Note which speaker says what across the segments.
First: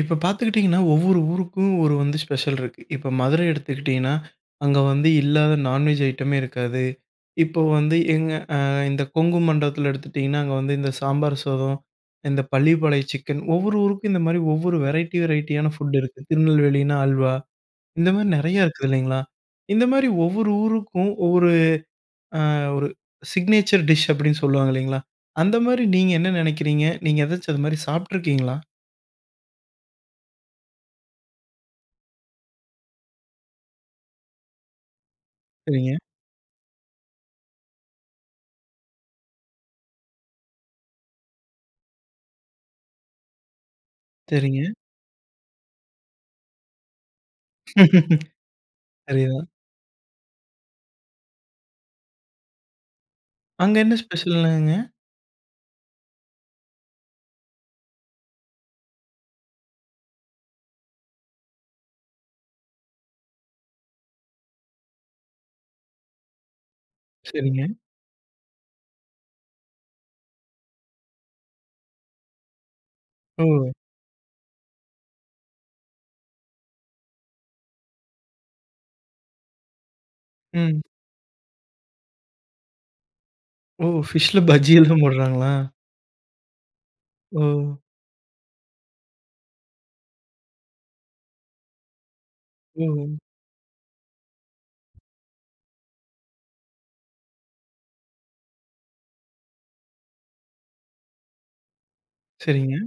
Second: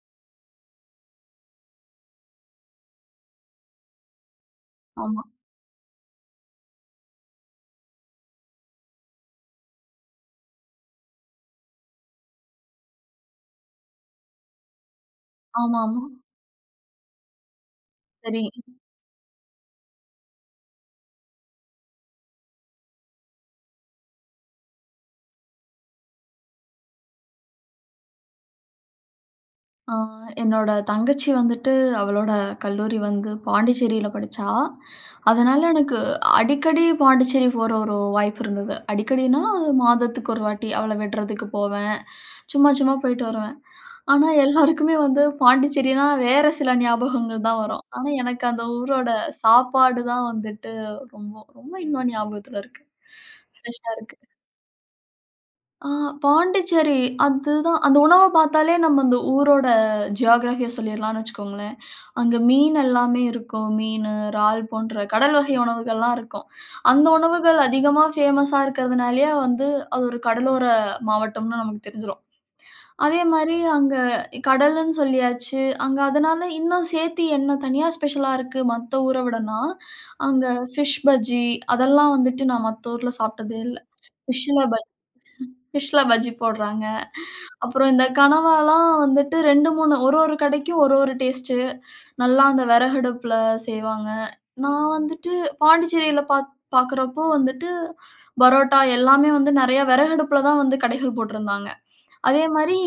Speaker 1: இப்போ பார்த்துக்கிட்டிங்கன்னா ஒவ்வொரு ஊருக்கும் ஒரு வந்து ஸ்பெஷல் இருக்கு. இப்போ மதுரை எடுத்துக்கிட்டிங்கன்னா, அங்க வந்து
Speaker 2: ஆமா.
Speaker 1: இல்லாத நான்வெஜ் ஐட்டமே இருக்காது. இப்போ வந்து எங்க ஆ, இந்த கொங்கு மண்டலத்துல எடுத்துகிட்டிங்கன்னா அங்க வந்து இந்த சாம்பார் சாதம், இந்த பள்ளிபாலைய சிக்கன் ஒவ்வொரு ஊருக்கும் இந்த மாதிரி ஒவ்வொரு வெரைட்டி வெரைட்டி யானா ஃபுட்
Speaker 2: ஆமாமா.
Speaker 1: இருக்கு. திருநெல்வேலினா அல்வா, இந்த மாதிரி
Speaker 2: சரி.
Speaker 1: நெறையா இருக்கு இல்லைங்களா? இந்த மாரி ஒவ்வொரு ஊருக்கும் ஒவ்வொரு ஆ ஒரு சிக்னேச்சர் டிஷ் அப்படின்னு சொல்லுவாங்க இல்லைங்களா, அந்த மாரி நீங்க என்ன நெனைக்கிறீங்க? நீங்க ஏதாச்சும் அதுமாதிரி சாப்பிட்டுருக்கீங்களா?
Speaker 2: அ என்னோட தங்கச்சி வந்துட்டு, அவளோட கல்லூரி வந்து பாண்டிச்சேரில படிச்சா. அதனால
Speaker 1: சரிங்க.
Speaker 2: எனக்கு அடிக்கடி பாண்டிச்சேரி போற ஒரு வாய்ப்பு இருந்தது. அடிக்கடினா, மாதத்துக்கு ஒரு வாட்டி அவள விடுறதுக்கு போவேன். சும்மா சும்மா போயிட்டு வருவேன். ஆனா,
Speaker 1: சரிங்க.
Speaker 2: எல்லாருக்குமே வந்து பாண்டிச்சேரினா வேறு சில ஞாபகங்கள் தான் வரும். ஆனா எனக்கு அந்த ஊரோட
Speaker 1: அதேதான்.
Speaker 2: சாப்பாடு தான் வந்துட்டு ரொம்ப ரொம்ப இன்னும் ஞாபகத்துல இருக்கு,
Speaker 1: அங்க
Speaker 2: ஃப்ரெஷா
Speaker 1: என்ன
Speaker 2: இருக்கு.
Speaker 1: ஸ்பெஷல்னாங்க?
Speaker 2: அ பாண்டிச்சேரி அதுதான். அந்த உணவ பார்த்தாலே நம்ம அந்த ஊரோட ஜியோகிராஃபி ய சொல்லிரலாம்னு வச்சுக்கோங்களேன். அங்க மீன் எல்லாமே இருக்கும் மீனு, இறால் போன்ற கடல் வகை உணவுகள்லாம் இருக்கும். அந்த உணவுகள்
Speaker 1: சரிங்க.
Speaker 2: அதிகமா ஃபேமஸ் ஸா இருக்கிறதுனாலேயே வந்து அது ஒரு கடலோர மாவட்டம்னு நமக்கு தெரிஞ்சிரும்.
Speaker 1: ஓ!
Speaker 2: அதேமாரி அங்க கடலுன்னு சொல்லியாச்சு அங்க அதனால, இன்னும் சேத்தி என்ன தனியா ஸ்பெஷலா இருக்கு மத்த ஊர விடனா. அங்க
Speaker 1: ம்.
Speaker 2: ஃபிஷ் பஜ்ஜி அதெல்லா வந்துட்டு நான் மத்த ஊர்ல சாப்பிட்டதே இல்ல.
Speaker 1: ஓ! ஃபிஷ்ல
Speaker 2: ஃபிஷ்ஷில
Speaker 1: பஜ்ஜி
Speaker 2: பஜ்ஜி
Speaker 1: எல்லாம் போடுறாங்களா?
Speaker 2: ஃபிஷ்ஷில பஜ்ஜி போடுறாங்க.
Speaker 1: ஓ!
Speaker 2: அப்புறம் இந்த கனவாலாம் வந்துட்டு 2 3 ஒரு ஒரு கடைக்கும் ஒரு ஒரு டேஸ்ட்டு, நல்லா அந்த
Speaker 1: ஓ!
Speaker 2: வெறகடுப்பில செய்வாங்க. நான் வந்துட்டு பாண்டிச்சேரியில பா பார்க்குறப்போ வந்துட்டு பரோட்டா எல்லாமே வந்து நெறைய வெறகடுப்பில தான் வந்து கடைகள் போட்டுருந்தாங்க. அதேமாதிரி
Speaker 1: சரிங்க.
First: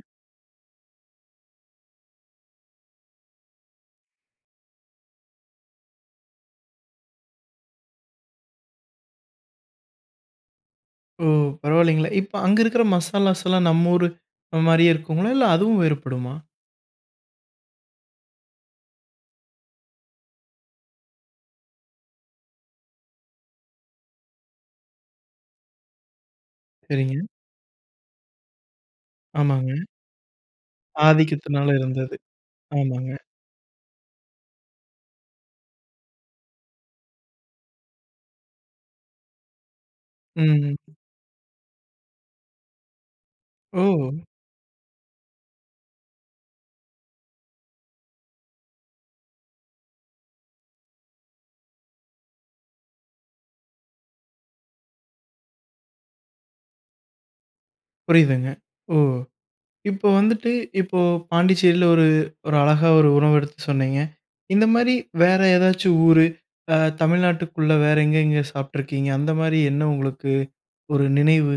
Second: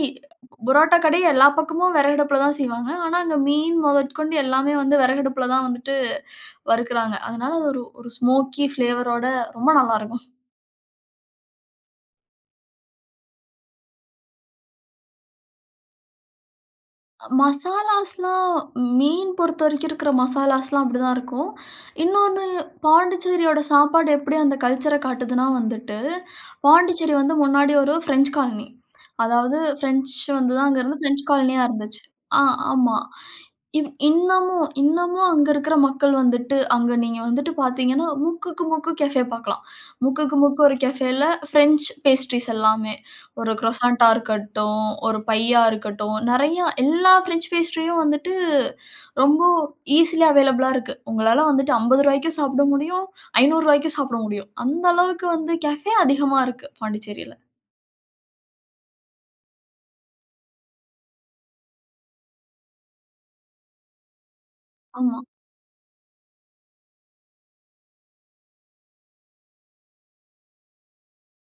Speaker 2: பரோட்டா கடை எல்லா பக்கமும் வெறகடுப்பில தான் செய்வாங்க. ஆனா அங்க மீன் முதற்கொண்டு எல்லாமே வந்து வெறகடுப்பில தான் வந்துட்டு வறுக்குறாங்க. அதனால அது ஒரு ஒரு ஸ்மோக்கி ஃப்ளேவர் ரோட ரொம்ப நல்லாயிருக்கும்.
Speaker 1: ஓ! பரவாயில்லங்களே. இப்ப, அங்க இருக்கிற மசாலாஸ்லா நம்ம ஊரு மாரியே இருக்குங்களா? இல்ல, அதுவும் வேறுபடுமா?
Speaker 2: மசாலாஸ்லா மீன் பொறுத்த வரைக்கும் இருக்கிற மசாலாஸ்லாம், அப்படி தான் இருக்கும். இன்னொனு, பாண்டிச்சேரியோட சாப்பாடு எப்படி அந்த கல்ச்சர காட்டுதுனா வந்துட்டு. பாண்டிச்சேரி
Speaker 1: சரிங்க.
Speaker 2: வந்து முன்னாடி ஒரு பிரெஞ்ச் காலனி. அதாவது
Speaker 1: ஆமாங்க.
Speaker 2: பிரெஞ்ச் வந்து தான், அங்கருந்து பிரெஞ்ச் காலனியா
Speaker 1: ஆதிக்கத்தினால
Speaker 2: இருந்துச்சு.
Speaker 1: இருந்தது.
Speaker 2: ஆ, ஆமா.
Speaker 1: ஆமாங்க.
Speaker 2: இன் இன்னமும், இன்னமும் அங்க இருக்கிற மக்கள் வந்துட்டு, அங்க நீங்க வந்துட்டு பாத்தீங்கன்னா, முக்குக்கு முக்கு கேஃபே பாக்கலாம். முக்குக்கு முக்கு
Speaker 1: ம்.
Speaker 2: ஒரு கேஃபேல பிரெஞ்ச் பேஸ்ட்ரீஸ் எல்லாமே. ஒரு குரோசண்டா
Speaker 1: ஓ!
Speaker 2: இருக்கட்டும், ஒரு பையா இருக்கட்டும், நெறயா. எல்லா பிரெஞ்ச் பேஸ்ட்ரியும் வந்துட்டு, ரொம்ப ஈசிலி அவைலபிளா இருக்கு. உங்களால வந்துட்டு, ரூ.50க்கும் சாப்பிட முடியும், ரூ.500க்கும் சாப்பிட முடியும். அந்த அளவுக்கு வந்து, கேஃபே அதிகமா இருக்கு. பாண்டிச்சேரில.
Speaker 1: புரியுதுங்க. ஓ! இப்ப வந்துட்டு, இப்போ பாண்டிச்சேரில ஒரு ஒரு அழகா ஒரு உணவு எடுத்து சொன்னீங்க. இந்த மாரி,
Speaker 2: ஆமா.
Speaker 1: வேற ஏதாச்சு ஊரு, அ தமிழ்நாட்டுக்குள்ள வேற எங்க, எங்க சாப்பிட்ருக்கீங்க? அந்த மாரி, என்ன உங்களுக்கு ஒரு நினைவு?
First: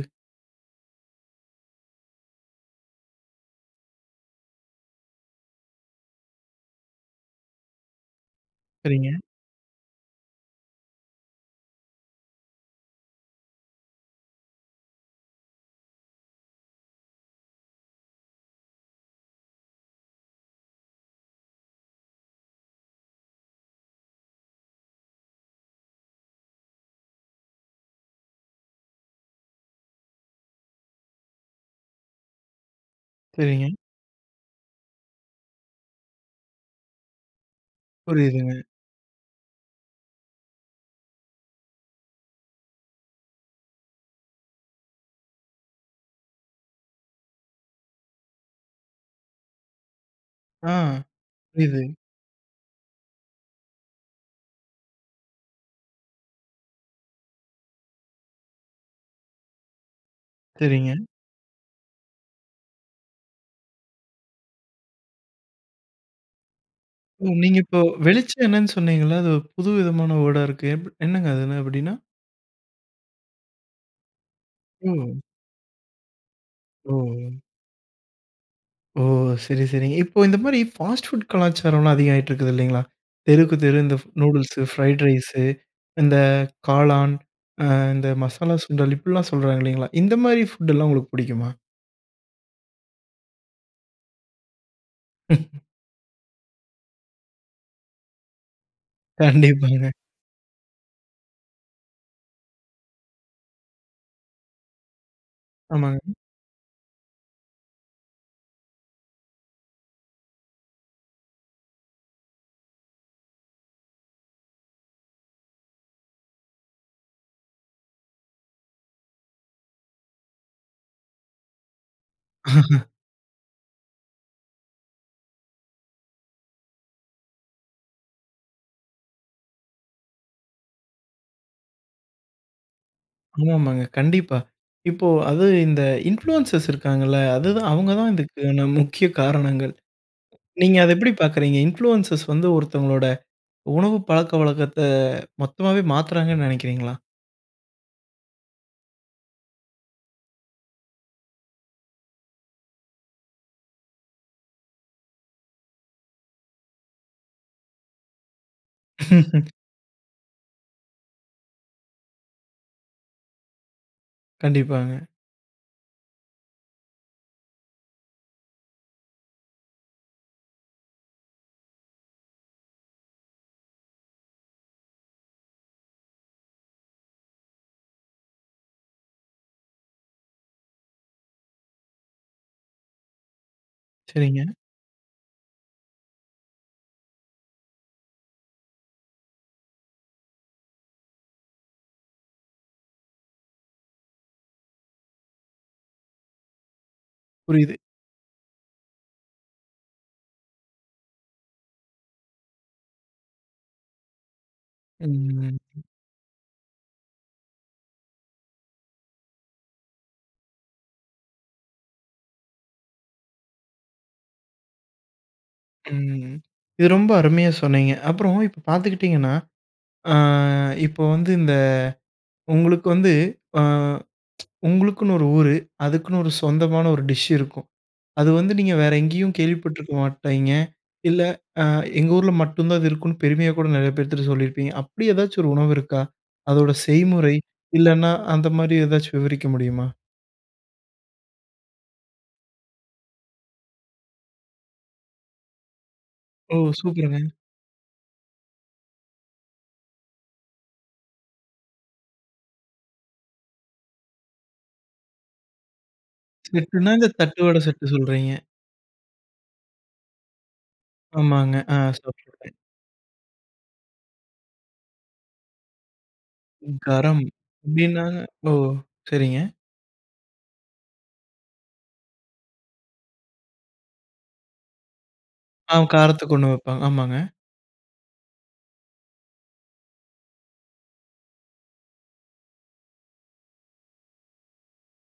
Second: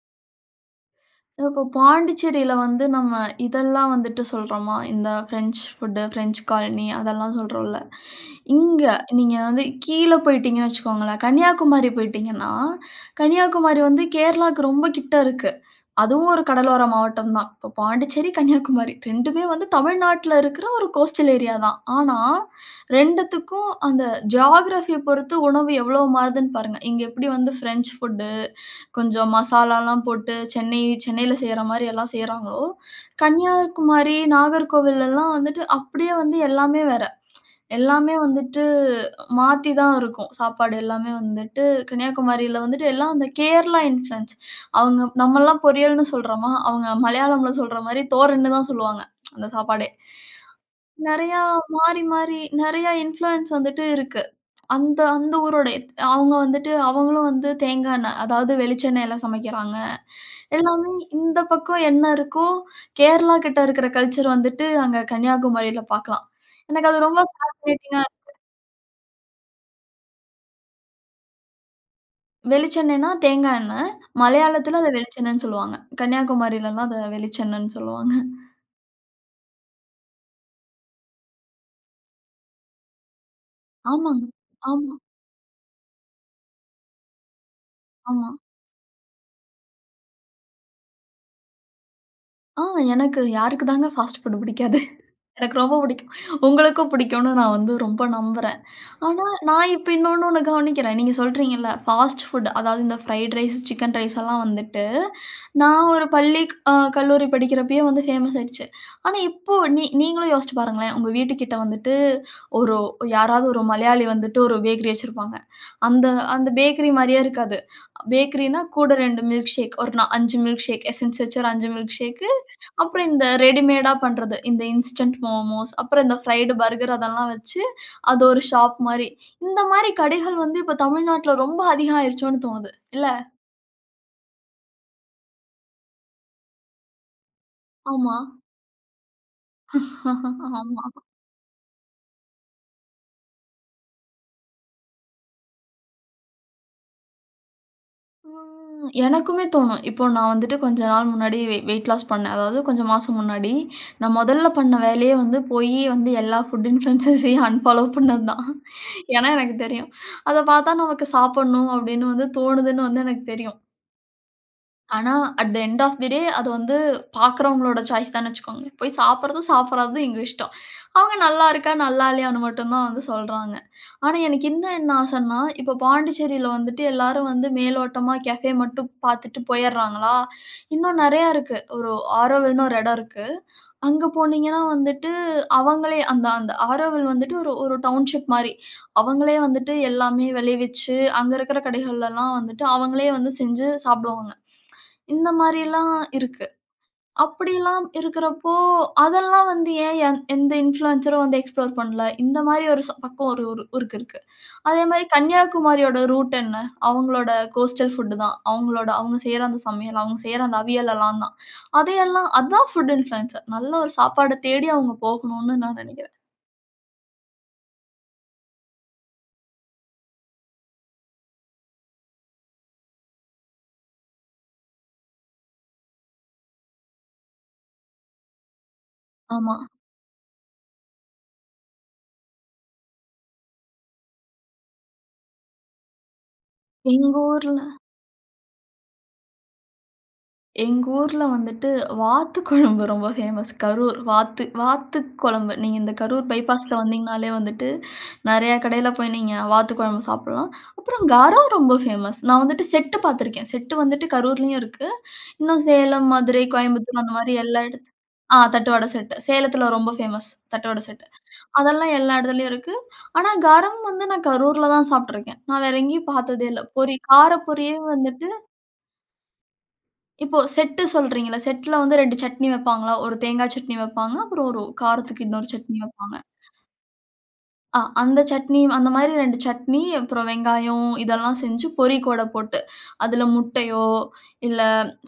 Speaker 2: இப்போ பாண்டிச்சேரியில வந்து நம்ப இதெல்லாம் வந்துட்டு சொல்லுறோமா, இந்த பிரெஞ்ச் பூட், பிரெஞ்ச் காலனி அதெல்லாம் சொல்லுறோம்ல. இங்க
Speaker 1: சரிங்க.
Speaker 2: நீங்க வந்து கீழ போய்விட்டீங்கனு வச்சிக்கோங்களேன் கன்னியாகுமரி போயிடீங்கன்னா கன்னியாகுமரி வந்து கேரளாக்கு ரொம்ப கிட்ட இருக்கு. அதுவும் ஒரு கடலோர மாவட்டம் தான். இப்போ பாண்டிச்சேரி, கன்னியாகுமரி 2மே வந்து தமிழ்நாட்டில்ல இருக்குற ஒரு கோஸ்டல் ஏரியா தான். ஆனா, 2க்கும் அந்த ஜியோகிராஃபி ய பொறுத்து உணவு எவ்வளவு மாறுதுனு பாருங்க. இங்க எப்படி வந்து பிரெஞ்ச் ஃபுட் கொஞ்சம் மசாலா எல்லாம் போட்டு சென்னை சென்னையில செய்யுற மாரி எல்லாம் செய்யுறாங்களோ
Speaker 1: சரிங்க.
Speaker 2: கன்னியாகுமரி, நாகர்கோவில்லலாம் வந்துட்டு அப்படியே வந்து எல்லாமே வேற. எல்லாமே
Speaker 1: புரியுதுங்க.
Speaker 2: வந்துட்டு மாத்தி தான் இருக்கும். சாப்பாடு எல்லாமே வந்துட்டு, கன்னியாகுமரியில வந்துட்டு எல்லாம் கேரளா இன்ஃப்ளூயன்ஸ். அவங்க நம்பல்லாம் பொரியல்னு சொல்லுறோமா அவங்க மலையாளம்ல சொல்லுற மாதிரி தோர்னு தான் சொல்வாங்க, அந்த சாப்பாடே.
Speaker 1: ஆ,
Speaker 2: நெறையா
Speaker 1: புரியுது.
Speaker 2: மாறி, மாறி நெறையா இன்ஃப்ளூயன்ஸ் வந்துட்டு இருக்கு. அந்த அந்த ஊரோட அவங்க வந்துட்டு அவங்களும் வந்து தேங்கா எண்ண அதாவது வெளிச்ச எண்ணெயில சமைக்குறாங்க. எல்லாமே
Speaker 1: சரிங்க.
Speaker 2: இந்த பக்கம் என்ன இருக்கோ, கேரளா கிட்ட இருக்குற கல்ச்சர் வந்துட்டு அங்க கன்னியாகுமரியில பாக்கலாம். எனக்கு அது ரொம்ப
Speaker 1: ஓ! நீங்க இப்போ
Speaker 2: ஃபாசினேட்டிங் அ
Speaker 1: வெளிச்ச
Speaker 2: இருக்கு.
Speaker 1: எண்ணனு சொன்னீங்கல்ல. அது புதுவிதமான வேர்ட் அ இருக்கு. எ என்னங்க அது என்ன அப்டீன்னா?
Speaker 2: வெளிச்செண்ணெய்னா தேங்கா எண்ணெய், மலையாளத்தில அத
Speaker 1: ஒ.
Speaker 2: வெளிச்செண்ணன்னு சொல்லுவாங்க. கன்னியாகுமாரில எல்லாம் அத
Speaker 1: ஓ!
Speaker 2: வெளிச்செண்ணன்னு சொல்லுவாங்க.
Speaker 1: ஓ! சரி, சரிங்க. இப்போ இந்த மாரி ஃபாஸ்ட் ஃபுட் கலாச்சாரம்ல்லாம் அதிக ஆயிட்ருக்குது இல்லைங்களா? தெருக்கு தெரு இந்த ஃப்
Speaker 2: ஆமாங்,
Speaker 1: நூடுல்ஸு,
Speaker 2: ஆமா.
Speaker 1: ஃபிரைட் ரைசு, இந்த காளான். அ, இந்த
Speaker 2: ஆமா.
Speaker 1: மசாலா சுண்டல் இப்படில்லாம் சொல்றாங்க இல்லைங்களா? இந்த மாரி ஃபுட் எல்லாம் உங்களுக்கு புடிக்குமா?
Speaker 2: ஆ எனக்கு யாருக்கு தாங்க ஃபாஸ்ட் ஃபுட்டு புடிக்காது. எனக்கு ரொம்ப புடிக்கும். உங்களுக்கும் புடிக்குன்னு நான் வந்து ரொம்ப நம்புறேன். ஆனா, நான் இப்ப
Speaker 1: கண்டிப்பாங்க.
Speaker 2: இன்னொன்னு ஒண்ண கவனிக்கிறேன். நீங்க சொல்றீங்கல்ல ஃபாஸ்ட் ஃபுட், அதாவது இந்த ஃப்ரைட் ரைஸ், சிக்கன் ரைஸ் எல்லாம் வந்துட்டு, நான் ஒரு
Speaker 1: ஆமாங்க.
Speaker 2: பள்ளிக் அ கல்லூரி படிக்கிறப்பயே வந்து ஃபேமஸ் ஆயிடுச்சு. ஆனா இப்போ நீ நீங்களும் யோசிச்சு பாருங்களேன், உங்க வீட்டுக்கிட்ட வந்துட்டு, ஒரு யாராவது ஒரு மலையாளி வந்துட்டு ஒரு பேக்கரி வச்சிருப்பாங்க. அந்த அந்த பேக்கரி மாரியே இருக்காது. பேக்கரின்னா, கூட 2 மில்க்க்ஷேக், ஒரு நா 5 மில்க்க்ஷேக். எசென்ஸ் வச்சு ஒரு 5 மில்க்க்ஷேக்கு, அப்புறம் இந்த ரெடிமேடா பண்றது, இந்த இன்ஸ்டன்ட் மோமோஸ், அப்புறம் இந்த ஃபிரைடு பர்கர் அதெல்லாம் வச்சு, அது ஒரு ஷாப் மாரி. இந்த மாரி கடைகள் வந்து இப்ப தமிழ்நாட்டுல ரொம்ப அதிகம் ஆயிருச்சோன்னு தோணுது, இல்ல?
Speaker 1: ஆமாமாங்க, கண்டிப்பா. இப்போ அதுவும் இந்த இன்ஃப்ளூயன்சர்ஸ் இருக்காங்கல்ல, அது தான் அவுங்க தான்
Speaker 2: ஆமா.
Speaker 1: இதுக்கான முக்கிய காரணங்கள். நீங்க அத
Speaker 2: ஆமா.
Speaker 1: எப்படி பாக்குறீங்க? இன்ஃப்ளூயன்சர்ஸ் வந்து ஒருத்தவங்களோட உணவு பழக்கவழக்கத்த மொத்தமாவே மாத்துறாங்கன்னு நெனைக்கிறீங்களா?
Speaker 2: ம் எனக்குமே தோணும் இப்போ நான் வந்துட்டு கொஞ்ச நாள் முன்னாடி வெ வெய்ட் லாஸ் பண்ணேன். அதாவது கொஞ்சம் மாசம் முன்னாடி. நான் முதல்ல பண்ண வேலையே வந்து போய் வந்து எல்லா ஃபுட் இன்ஃப்ளென்ஸஸையும் அன்ஃபாலோ பண்ணது தான். ஏன்னா, எனக்கு தெரியும், அத பாத்தா நமக்கு சாப்பிடணும் அப்டின்னு வந்து தோணுதுன்னு வந்து எனக்கு தெரியும்.
Speaker 1: கண்டிப்பாங்க.
Speaker 2: ஆனா, at the end of the day அது வந்து பாக்கிறவர்களோட சாய்ஸ் தானு வச்சிகோங்க. போய் சாப்பிறதும், சாப்பிடாததும் எங்க இஷ்டம். அவங்க நல்லா இருக்க, நல்லா இல்லையானு மட்டும் தான் வந்து சொல்றாங்க. ஆனா, எனக்கு இந்த என்ன ஆசைன்னா, இப்போ பாண்டிச்சேரியில வந்துட்டு எல்லாரும் வந்து மேலோட்டமா கேஃபே மட்டும் பாத்துட்டு போயராங்களா? இன்னும் நெறைய இருக்கு. ஒரு Aurovilleனு ஒரு இடம் இருக்கு, அங்கு
Speaker 1: சரிங்க.
Speaker 2: போனீங்கனா வந்துவிட்டு, அவங்களே அந்த அந்த Auroville வந்துட்டு ஒரு, ஒரு டவுன்ஷிப் மாரி. அவங்களே வந்துட்டு எல்லாமே விளைவிச்சு அங்கு இருக்கிற கடைகளில எல்லாம் வந்துட்டு அவங்களே வந்து செஞ்சு சாப்பிடுவாங்க. இந்த மாரி எல்லாம் இருக்கு.
Speaker 1: புரியுது.
Speaker 2: அப்டியெல்லாம் இருக்கிற போ, அதெல்லாம் வந்து ஏ எந் எந்த இன்ஃப்ளூயன்ஸ்‌ ஸரும் வந்து எக்ஸ்ப்ளோர் பண்ணல? இந்த மாரி ஒரு ச பக்கம் ஒரு ஊருக்கு இருக்கு. அதே மாரி
Speaker 1: ம்.
Speaker 2: கன்னியாகுமரியோட ரூட் என்ன? அவங்களோட கோஸ்டல் ஃபுட் தான். அவங்களோட அவங்க செய்யிற அந்த சமையல், அவங்க செய்யிற அந்த அவியல் எல்லாம் தான். அதெல்லாம் அது தான் ஃபுட் இன்ஃப்ளூயன்ஸ்‌ஸர். நல்ல ஒரு சாப்பாடு தேடி அவங்க போகணுன்னு நான் நனைக்கிறேன்.
Speaker 1: ம், இது ரொம்ப அருமையா சொன்னீங்க. அப்றோம் இப்ப பாத்துக்கிட்டிங்கன்னா, அ இப்ப வந்து இந்த உங்களுக்கு வந்து அ உங்களுக்குன்னு ஒரு ஊரு, அதுக்குன்னு ஒரு சொந்தமான ஒரு டிஷ் இருக்கும். அது, வந்து நீங்க வேறு எங்கேயும்
Speaker 2: ஆமா.
Speaker 1: கேள்விப்பட்டுருக்க மாட்டீங்க, இல்ல அ எங்க ஊர்ல மட்டும் தான் அது இருக்கும்னு பெருமையா கூட நெறைய பேர்த்துகிட்ட சொல்லியிருப்பீங்க. அப்டி எதாச்சும் ஒரு உணவு இருக்கா? அதோட
Speaker 2: எங்க
Speaker 1: செய்முறை,
Speaker 2: ஊர்ல.
Speaker 1: இல்லனா அந்த மாரி எதாச்சும் விவரிக்க முடியுமா?
Speaker 2: எங்க ஊர்ல வந்துட்டு வாத்து குழம்பு ரொம்ப ஃபேமஸ். கரூர் வாத்து வாத்து குழம்பு. நீங்க இந்த கரூர்
Speaker 1: ஓ!
Speaker 2: பைபாஸ்ல
Speaker 1: சூப்பர்‌ங்க.
Speaker 2: வந்தீங்கனாலே வந்துட்டு நெறைய கடையில போய் நீங்க வாத்துக் குழம்பு சாப்பிடலாம். அப்புறம் கரம் ரொம்ப ஃபேமஸ். நான் வந்துட்டு செட்டு பார்த்துருக்கேன். செட்டு வந்துட்டு கரூர்லயும் இருக்கு. இன்னும் சேலம், மதுரை,
Speaker 1: செட்டுன்னா,
Speaker 2: கோயம்புத்தூர்
Speaker 1: இந்த
Speaker 2: அந்த மாதிரி
Speaker 1: தட்டு வடை
Speaker 2: எல்லா
Speaker 1: செட்டு
Speaker 2: இடத்
Speaker 1: சொல்றீங்க.
Speaker 2: ஆ தட்டு வடை செட்டு. சேலத்தில ரொம்ப ஃபேமஸ். தட்டு வடை செட்.
Speaker 1: ஆமாங்க. ஆ.
Speaker 2: அதெல்லாம் எல்லா இடத்துலயும்
Speaker 1: [unintelligible]
Speaker 2: இருக்குது. ஆனா, கரம் வந்து நான் கரூர்ல தான் சாப்பிட்டுருக்கேன். நான் வேற எங்கயும் பாத்ததே இல்ல.
Speaker 1: ம்
Speaker 2: பொரி
Speaker 1: கரம்
Speaker 2: கார பொரியே
Speaker 1: அப்பிடின்னா?
Speaker 2: வந்துட்டு
Speaker 1: ஓ! சரிங்க.
Speaker 2: இப்போ செட் சொல்றீங்க அல்ல. செட்‌ல வந்து 2 சட்னி வப்பாங்களா? ஒரு தேங்காய் சட்னி வப்பாங்க, அப்புறம் ஒரு காரத்திற்கு இன்னொரு
Speaker 1: ஆ
Speaker 2: சட்னி வப்பாங்க.
Speaker 1: காரத்துக்கு ஒண்ணு வப்பாங்க. ஆமாங்க.
Speaker 2: ஆ, அந்த சட்னி அந்த மாதிரி 2 சட்னி. அப்புறம் வெங்காயம் இதெல்லாம் செஞ்சு பொறி கூட போட்டு, அதில முட்டையோ, இல்ல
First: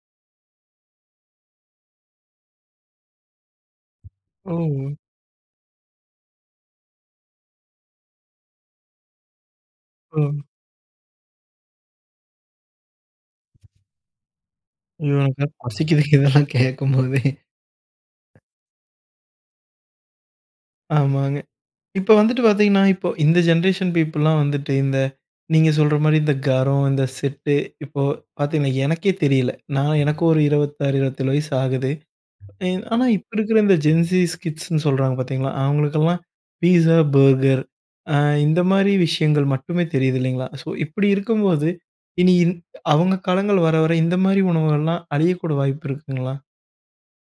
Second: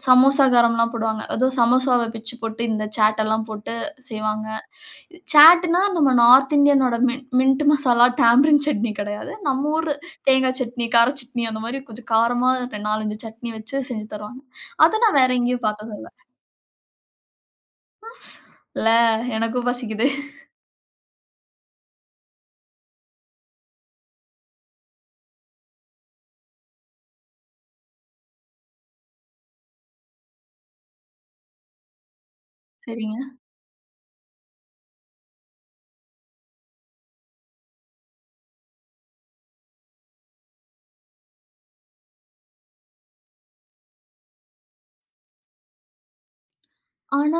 Speaker 2: சமோசா கரம் எல்லாம் போடுவாங்க. ஏதோ சமோசாவ பிச்சு போட்டு இந்த சாட் எல்லாம் போட்டு செய்வாங்க.
Speaker 1: ஓஹ்!
Speaker 2: சாட்னா நம்ம நார்த் இந்தியன் உடைய மின்ட் மசாலா, டாம்பரின் சட்னி கிடையாது. நம் ஊர்
Speaker 1: ஓஹ்!
Speaker 2: தேங்காய் சட்னி, கார சட்னி அந்த மாதிரி கொஞ்சம் காரமா 4, 5 சட்னி வச்சு செஞ்சு தருவாங்க. அத நான் வேற எங்கயும் பாத்தது இல்ல.
Speaker 1: [unintelligible] [unintelligible] கேட்கும்போதே.
Speaker 2: இல்ல எனக்கும் பசிக்குது.
Speaker 1: ஆமாங்க. இப்போ வந்துட்டு பாத்தீங்கன்னா, இப்போ இந்த ஜெனரேஷன் பீப்பிள் லாம் வந்துட்டு, இந்த நீங்க சொல்ற மாதிரி இந்த கரம், இந்த செட்டு, இப்போ பாத்தீங்கன்னா, எனக்கே தெரியல. நான் எனக்கு ஒரு 26, 27 வயசு ஆகுது. ஆனா,
Speaker 2: சரிங்க
Speaker 1: இப்போ இருக்ற இந்த ஜென்ஸீஸ் கிட்ஸ் ன்னு சொல்றாங்க பார்த்தீங்களா? அவங்களுக்லாம் பீஸா, பர்கர் அ இந்த மாதிரி விஷயங்கள் மட்டுமே தெரியுது இல்லைங்களா? ஸோ இப்டி இருக்கும்போது, இனி இன் அவங்க காலங்கள் வர, வர இந்த மாதிரி உணவுகள்லாம் அழியக்கூடிய வாய்ப்பு இருக்குங்களா?
Speaker 2: ஆனா,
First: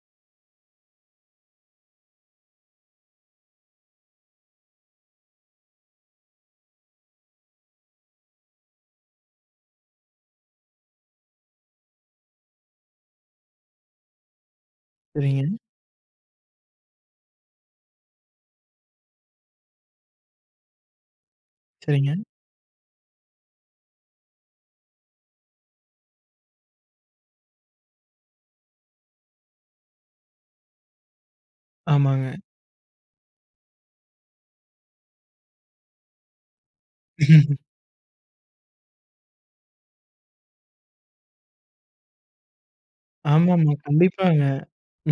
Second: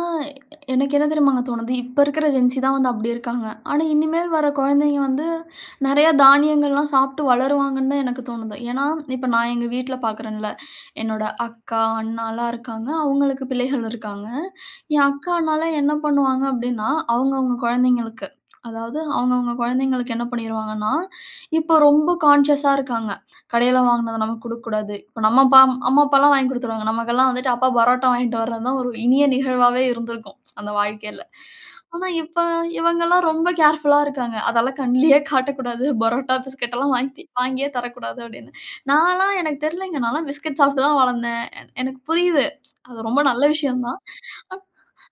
Speaker 2: எனக்கு என்ன தெரியுமாங்க தோணுது? இப்ப இருக்குற ஜென்ஸி தான் வந்து அப்டி இருக்காங்க. ஆனா, இனிமேல் வர்ற கொழந்தைங்க வந்து, நெறைய தானியங்கள்லாம் சாப்ட்டு வளருவாங்கன்னு தான் எனக்கு தோணுது. ஏன்னா, இப்போ நான் எங்க வீட்ல பார்க்குறன்ல்ல, என்னுட அக்கா, அண்ணால்லாம் இருக்காங்க. அவங்களுக்கு பிள்ளைகள் இருக்காங்க. என் அக்கா,
Speaker 1: சரிங்க.
Speaker 2: அண்ணால்லாம் என்ன பண்ணுவாங்க? அப்டின்னா, அவுங்க அவுங்க கொழந்தைங்களுக்கு, அதாவது அவுங்க, அவுங்க கொழந்தைங்களுக்கு என்ன பண்ணீருவாங்கன்னா, இப்போ ரொம்ப
Speaker 1: சரிங்க.
Speaker 2: கான்ஷியஸ்‌ ஸா இருக்காங்க. கடையில வாங்கினது நமக்கு குடுக்கக்கூடாது. இப்போ நம்ம பா அம்மா, அப்பால்லாம் வாங்கி குடுத்துருவாங்க. நமக்குல்லாம் வந்துட்டு அப்பா பரோட்டா வாங்கிட்டு வர்ற தான் ஒரு இனிய நிகழ்வாவே இருந்திருக்கும், அந்த வாழ்க்கையில. ஆனா,
Speaker 1: ஆமாங்க.
Speaker 2: இப்ப இவங்கல்லாம் ரொம்ப கேர்ஃபுல்‌லா இருக்காங்க. அதல்லாம் கண்லயே காட்டக்கூடாது பரோட்டா, பிஸ்கட்ல்லாம் வாங்கிதி வாங்கியே தரக்கூடாது அப்டினு. நான்ல்லாம் எனக்கு தெர்ல்லங்க, நான்ல்லாம் பிஸ்கட் சாப்ட்டு தான் வளர்ந்தேன். என் எனக்கு புரியுது. அது ரொம்ப நல்ல
Speaker 1: ஆமாமா.
Speaker 2: விஷயம் தான்.
Speaker 1: கண்டிப்பாங்க.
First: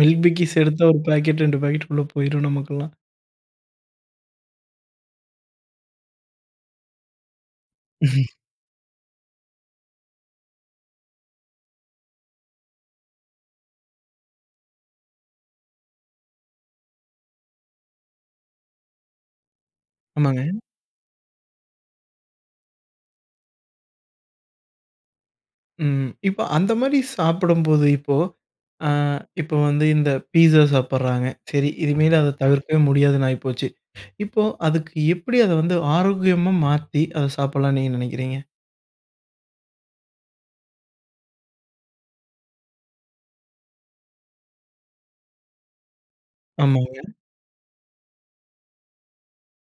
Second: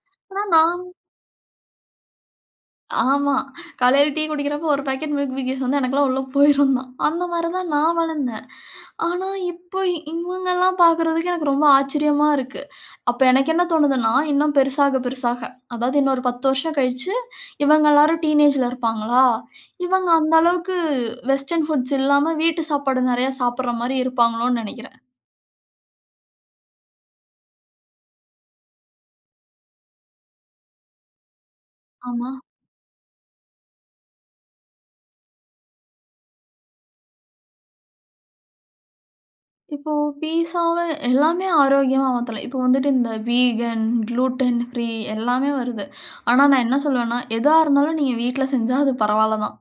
Speaker 1: Milk
Speaker 2: ஆனா
Speaker 1: Bikis
Speaker 2: நான்
Speaker 1: எடுத்தா, 1 பாக்கெட், 2 பாக்கெட்டு உள்ள போயிரும், நமக்கெல்லாம்.
Speaker 2: ஆமா, காலையில டீ குடிக்கிறப்போ ஒரு பாக்கெட் Milk Bikis வந்தா எனக்குலாம் உள்ள போயிரும் தான். அந்த மாதிரி தான், நான் வளர்ந்தேன். ஆனா, இப்போ இவங்கல்லாம் பாக்கறதுக்கு, எனக்கு ரொம்ப ஆச்சரியமா இருக்கு. அப்ப எனக்கு என்ன தோணுதுன்னா, இன்னும் பெருசாக, பெருசாக அதாவது இன்னும் ஒரு 10 வருஷம் கழிச்சு. இவங்க எல்லாரும் டீனேஜ்‌ல இருப்பாங்களா? இவங்க அந்த
Speaker 1: ஆமாங்க.
Speaker 2: அளவுக்கு வெஸ்டர்ன்ஃபுட்ஸ் இல்லாம, வீட்டு சாப்பாடு நெறைய சாப்ட்ற மாதிரி இருப்பாங்களோனு நெனைக்கிறேன்.
Speaker 1: ம், இப்ப அந்த மாரி சாப்படும்போது இப்போ, ஆ இப்போ வந்து இந்த பீஸ்ஸா சாப்பட்றாங்க. சரி இனிமேலு
Speaker 2: ஆமா.
Speaker 1: அத தவிர்க்கவே முடியாதுனு ஆகிபோச்சு. இப்போ அதுக்கு எப்டி அத வந்து ஆரோக்கியமா மாத்தி, அத சாப்பட்லானு நீங்க நினைக்கிறீங்க?
Speaker 2: இப்போ பீசாவ எல்லாமே ஆரோக்கியமா மாத்தலாம். இப்போ வந்துட்டு இந்த வீகன், க்ளூட்டன் ஃப்ரீ எல்லாமே வருது. ஆனா நான் என்ன
Speaker 1: ஆமாங்க.
Speaker 2: சொல்வேன்னா, எதா இருந்தாலும் நீங்க வீட்ல செஞ்சா அது பரவால்ல தான்.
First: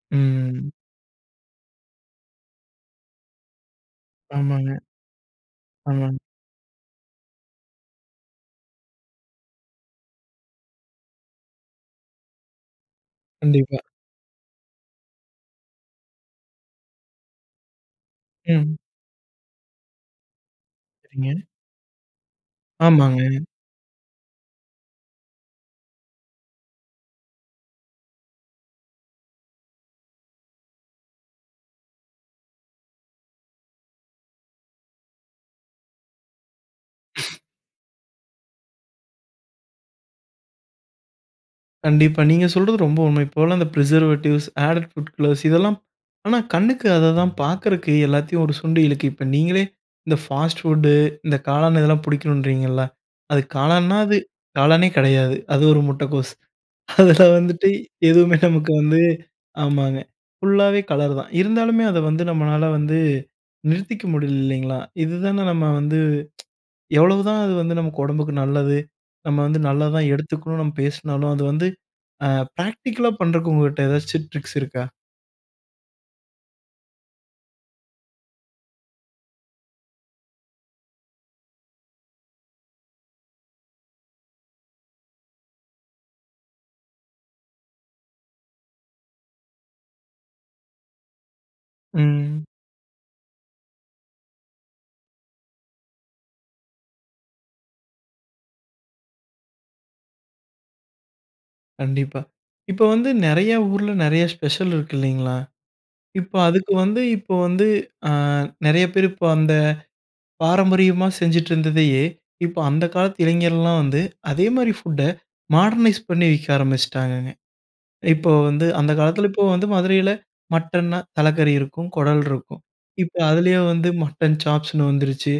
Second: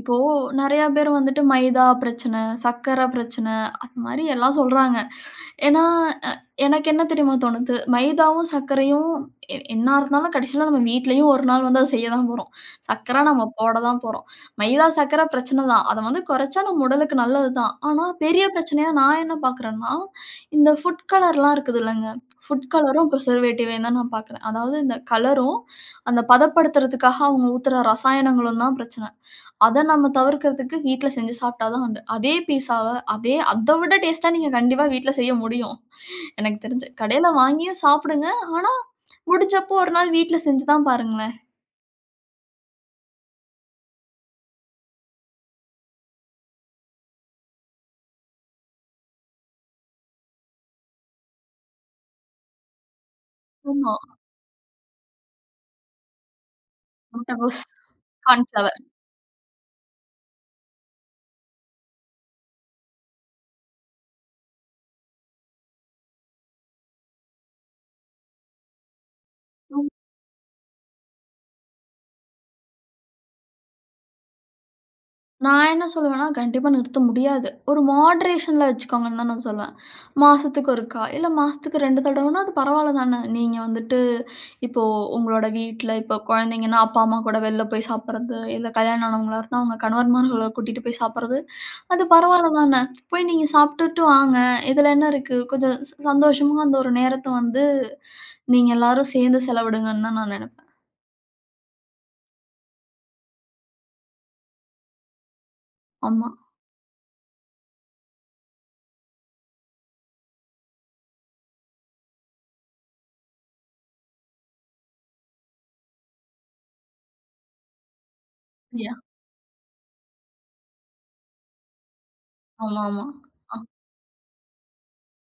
Speaker 2: இப்போ
Speaker 1: ம்.
Speaker 2: நெறையா பேர் வந்துட்டு மைதா பிரச்சன, சர்க்கரை பிரச்சன, அதுமாரி எல்லா
Speaker 1: ஆமாங்க.
Speaker 2: சொல்றாங்க. ஏனா,
Speaker 1: ஆமங்.
Speaker 2: அ எனக்கு என்ன தெரியுமா தோணுது? மைதாவும், சக்கரையும் எ என்னா இருந்தாலும் கடைசில நாம வீட்டிலேயும் ஒரு நாள் வந்து அத செய்யதா போறோம். சக்கர நாம போட
Speaker 1: கண்டிப்பா.
Speaker 2: தான் போறோம். மைதா, சக்கர பிரச்சன தான். அத வந்து குறச்சா நம்ம உடலுக்கு நல்லது தான். ஆனா பெரிய
Speaker 1: ம்.
Speaker 2: பிரச்சனையா நான் என்ன பாக்குறேனா, இந்த ஃபுட்
Speaker 1: சரிங்க.
Speaker 2: கலர்லா இருக்குதில்லங்க. ஃபுட் கலரும்,
Speaker 1: ஆமாங்க.
Speaker 2: பிரிசர் வேட்டிவ்வயும் தான் நான் பாக்குறேன். அதாவது இந்த கலரும், அந்த பதப்படுத்துறதுகாக அவங்க ஊத்துற ரசாயனங்களும் தான் பிரச்சன. அத நம்ம தவிர்க்கிறதுக்கு வீட்ல செஞ்சு சாப்டா தான் உண்டு. அதே பீஸ்ஸாவ அதே அத விட டேஸ்ட்‌டா நீங்க கண்டிப்பா வீட்ல செய்ய முடியும். எனக்கு தெருஞ்சு. கடையில வாங்கியும் சாப்டுங்க. ஆனா முடிஞ்சப்போ ஒரு நாள் வீட்ல செஞ்சு தான் பாருங்களேன்.
Speaker 1: கண்டிப்பா. நீங்க சொல்றது ரொம்ப உண்மை. இப்போலாம் அந்த ப்ரிசர்வேட்டிவ்ஸ், ஆடட் ஃபுட் கலர்ஸ் இதெல்லாம் ஆனா, கண்ணுக்கு அததான் பார்க்கறதுக்கு எல்லாத்தையும் ஒரு சுண்டி இழுக்குது. இப்போ, நீங்களே இந்த ஃபாஸ்ட் ஃபுட்டு இந்த காளான் இதெல்லாம் பிடிக்கணுன்றீங்கல்ல. அது
Speaker 2: உம்மா.
Speaker 1: காளான்னா, அது காளானே கிடையாது. அது ஒரு முட்டக்கோஸ். அதில
Speaker 2: முட்டகோஸ்,
Speaker 1: வந்துட்டு எதுவுமே நமக்கு
Speaker 2: கார்ன்ஃப்ளவர்.
Speaker 1: வந்து ஆமாங்க, ஃபுல்லாவே கலர் தான். இருந்தாலுமே அத வந்து, நம்மளால வந்து நிறுத்திக்க முடியல, இல்லைங்களா. இது தானே நம்ம வந்து, எவ்வளவு தான் அது வந்து, நமக்கு உடம்புக்கு நல்லது. நம்ம வந்து
Speaker 2: அம்
Speaker 1: நல்லது தான் எடுத்துக்கணும். நம்ம பேசினாலும், அது வந்து ஆ பிராக்டிகல்‌லா பண்ணுறக்கு உங்ககிட்ட ஏதாவது ட்ரிக்ஸ் இருக்கா?
Speaker 2: நான் என்ன சொல்லுவேன்னா, கண்டிப்பா நிறுத்த முடியாது. ஒரு மாடரேஷனில வச்சுக்கோங்கன்னு தான், நான் சொல்லுவேன். மாசத்துக்கு ஒருக்கா. இல்ல மாசத்துக்கு 2 தடவைனா, அது பரவாயில்ல தானே. நீங்க வந்துட்டு இப்போ, உங்களோட வீட்டில, இப்போ குழந்தைங்கன்னா, அப்பா, அம்மா கூட வெளியில போய் சாப்பிடுறது. இல்ல, கல்யாணம் ஆனவங்களா இருந்தா, உங்க கணவர்மார்கள கூட்டிட்டு போய் சாப்பிடுறது. அது
Speaker 1: ம்ஹ்.
Speaker 2: பரவாயில்ல தானே. போய் நீங்க சாப்ட்டுட்டு வாங்க. இதில என்ன இருக்கு. கொஞ்சம் ச சந்தோஷமா அந்த ஒரு நேரத்த வந்து, நீங்க எல்லாரும் சேர்ந்து செலவிடுங்கன்னு தான், நான் நினைப்பேன்.
Speaker 1: கண்டிப்பா. இப்போ வந்து நெறைய ஊர்ல, நெறைய ஸ்பெஷல் இருக்கு இல்லைங்களா.
Speaker 2: ஆமா.
Speaker 1: இப்போ, அதுக்கு வந்து, இப்போ வந்து, ஆ நெறைய பேர் இப்போ அந்த பாரம்பரியமா செஞ்சுட்டு இருந்ததையே, இப்போ அந்த காலத்து இளைஞர்கள்லாம் வந்து, அதேமாதிரி ஃபுட்டை, மாடர்னைஸ் பண்ணி விக்க ஆரம்பிச்சுட்டாங்கங்க. இப்போ வந்து, அந்த
Speaker 2: யா.
Speaker 1: காலத்தில, இப்போ வந்து மதுரையில மட்டன்னா, தலக்கறி இருக்கும், குடல் இருக்கும்.
Speaker 2: ஆமாமா.
Speaker 1: இப்போ,
Speaker 2: ஆ.
Speaker 1: அதுலயே வந்து மட்டன் சாப்ஸ்ன்னு வந்துருச்சு.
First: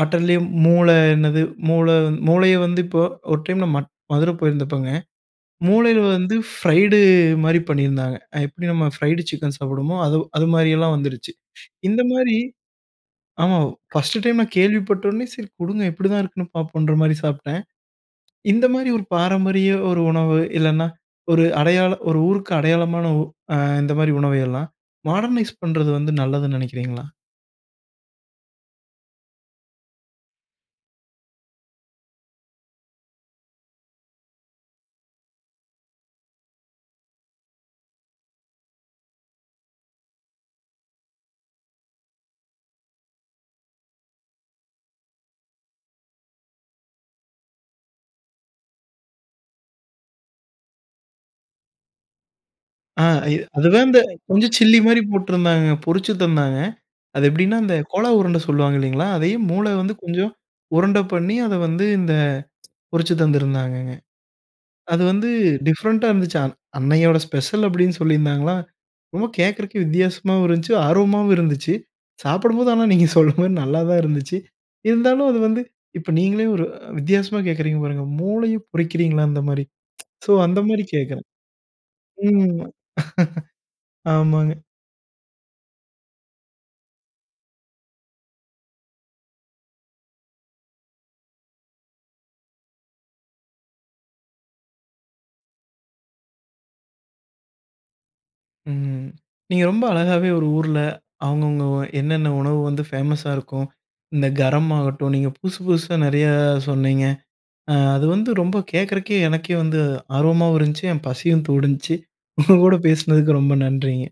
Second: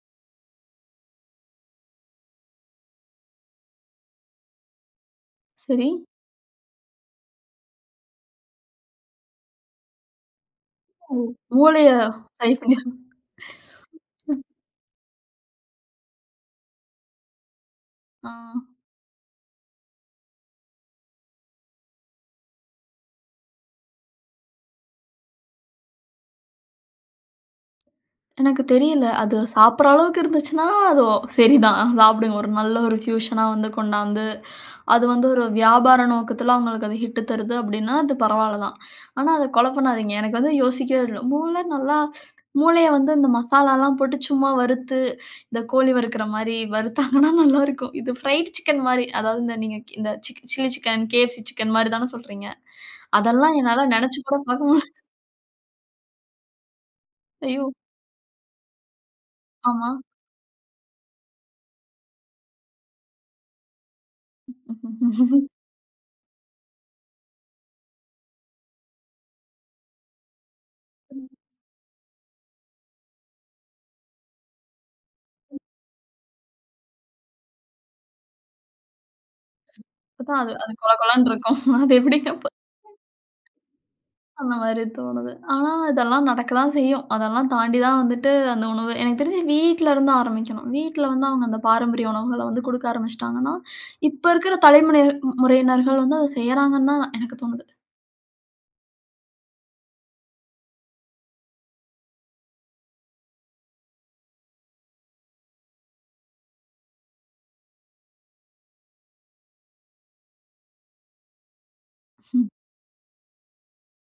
Speaker 1: மட்டன்லேயும் மூளை என்னது மூளை மூளையை வந்து இப்போ ஒரு டைம்ல மட் மதுரை போயிருந்தப்பங்க.
Speaker 2: சரி.
Speaker 1: மூளையில வந்து பிரைட் மாதிரி பண்ணியிருந்தாங்க. எப்படி நம்ம ஃப்ரைடு சிக்கன் சாப்பிடுவோமோ, அதுவு அது மாதிரி எல்லாம்
Speaker 2: ஓ!
Speaker 1: வந்துடுச்சு.
Speaker 2: மூளைய
Speaker 1: இந்த மாரி
Speaker 2: ஃப்ரை
Speaker 1: ஆமா. பர்ஸ்ட் டைம்
Speaker 2: [unintelligible]
Speaker 1: நான் கேள்விப்பட்ட உனே, "சரி குடுங்க" எப்படி தான் இருக்குன்னு பார்ப்போம்ங்கற மாரி சாப்பிட்டேன். இந்த
Speaker 2: ஆஹ்.
Speaker 1: மாரி ஒரு பாரம்பரிய ஒரு உணவு, இல்லன்னா ஒரு அடையாளம் ஒரு ஊருக்கு அடையாளமான உ ஆ இந்த மாதிரி உணவை எல்லாம் மாடர்னைஸ் பண்ணுறது வந்து, நல்லதுன்னு நினைக்கறீங்களா?
Speaker 2: எனக்கு தெரியல அது சாப்பிடுற அளவுக்கு இருந்துச்சுன்னா, அது ஒ சரிதான் ஆ சாப்பிடுங்க. ஒரு நல்ல ஒரு ஃபியூஷன் னா வந்து கொண்டாந்து. அது வந்து ஒரு வியாபார நோக்கத்துல, அவுங்களுக்கு அது ஹிட் தருது அப்டின்னா, அது பரவால தான். ஆனா, அத கொல பண்ணாதீங்க எனக்கு வந்து யோசிக்கவே இல்ல மூளை நல்லா மூளைய வந்து இந்த மசாலாலா போட்டு சும்மா வறுத்து. இந்த கோழி வறுக்குற மாரி வறுத்தாங்கனா நல்லாருக்கும். இது ஃப்ரைட் சிக்கன் மாரி, அதாவது இந்த நீங்க இந்த சில்லி சிக்கன், KFC சிக்கன் மாரி தான சொல்றீங்க.
Speaker 1: ஆ இ
Speaker 2: அதெல்லா என்னால
Speaker 1: அதுதான் இந்த
Speaker 2: நெனச்சு கூட
Speaker 1: கொஞ்சம்
Speaker 2: பார்க்க
Speaker 1: சில்லி
Speaker 2: [unintelligible]
Speaker 1: மாரி போட்டுருந்தாங்க பொரிச்சு தந்தாங்க. அது எப்டின்னா,
Speaker 2: ஐயோ!
Speaker 1: இந்த கோழா உருண்ட சொல்வாங்க இல்லைங்களா? அதையும் மூள வந்து
Speaker 2: ஆமா.
Speaker 1: கொஞ்சம் உருண்ட பண்ணி அத வந்து இந்த பொரிச்சு தந்திருந்தாங்கங்க. அது வந்து டிஃபரண்ட்‌ டா இருந்துச்சா அ அன்னையோட ஸ்பெஷல் அப்டின்னு சொல்லியிருந்தாங்களா ரொம்ப கேட்கறக்கே வித்தியாசமாவும் இருந்துச்சு,
Speaker 2: ம்.
Speaker 1: ஆர்வமாவும் இருந்துச்சு. சாப்பிடும்போது ஆனா நீங்க சொல்ற மாரி நல்லா தான் இருந்துச்சு. இருந்தாலும் அது வந்து இப்ப நீங்களே ஒரு வித்தியாசமா கேட்குறீங்க பாருங்க மூளையும் பொரிக்கிறீர்களா? அந்த மாரி
Speaker 2: இப்ப
Speaker 1: சோ,
Speaker 2: தான் அது
Speaker 1: அந்த மாரி
Speaker 2: கொல
Speaker 1: கேட்குறேன்.
Speaker 2: கொலன்னு இருக்கும். அது
Speaker 1: ம்.
Speaker 2: எப்டிங்க அப்ப
Speaker 1: ஆமாங்க.
Speaker 2: அந்த மாரி தோன்னுது. ஆனா இதெல்லா நடக்க தான் செய்யும். அதெல்லாம் தாண்டி தான் வந்துட்டு அந்த உணவு எனக்கு தெரிஞ்சு வீட்டிலேருந்து ஆரம்பிக்கணும். வீட்ல வந்து அவுங்க அந்த பாரம்பரிய உணவுகள வந்து குடுக்க ஆரம்பிச்சுட்டான்னா. இப்ப இருக்குற தலைமுனையர் முறையினர்கள் வந்து அத செய்றாங்கன்னு தான் நான் எனக்கு தோனுது.
Speaker 1: ம். நீங்க ரொம்ப அழகாவே ஒரு ஊர்ல, அவுங்க அவுங்க என்னென்ன உணவு வந்து ஃபேமஸா இருக்கும். இந்த கரம் ஆகட்டும். நீங்க புதுசு புதுசா நெறைய சொன்னீங்க. அ அது வந்து ரொம்ப கேட்கறக்கே எனக்கே வந்து ஆர்வமாவும் இருந்துச்சு. என் பசியும் தூண்டுணுச்சு உங்க கூட பேசினதுக்கு ரொம்ப நன்றிங்க.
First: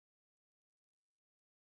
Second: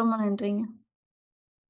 Speaker 2: ரொம்ப நன்றிங்க.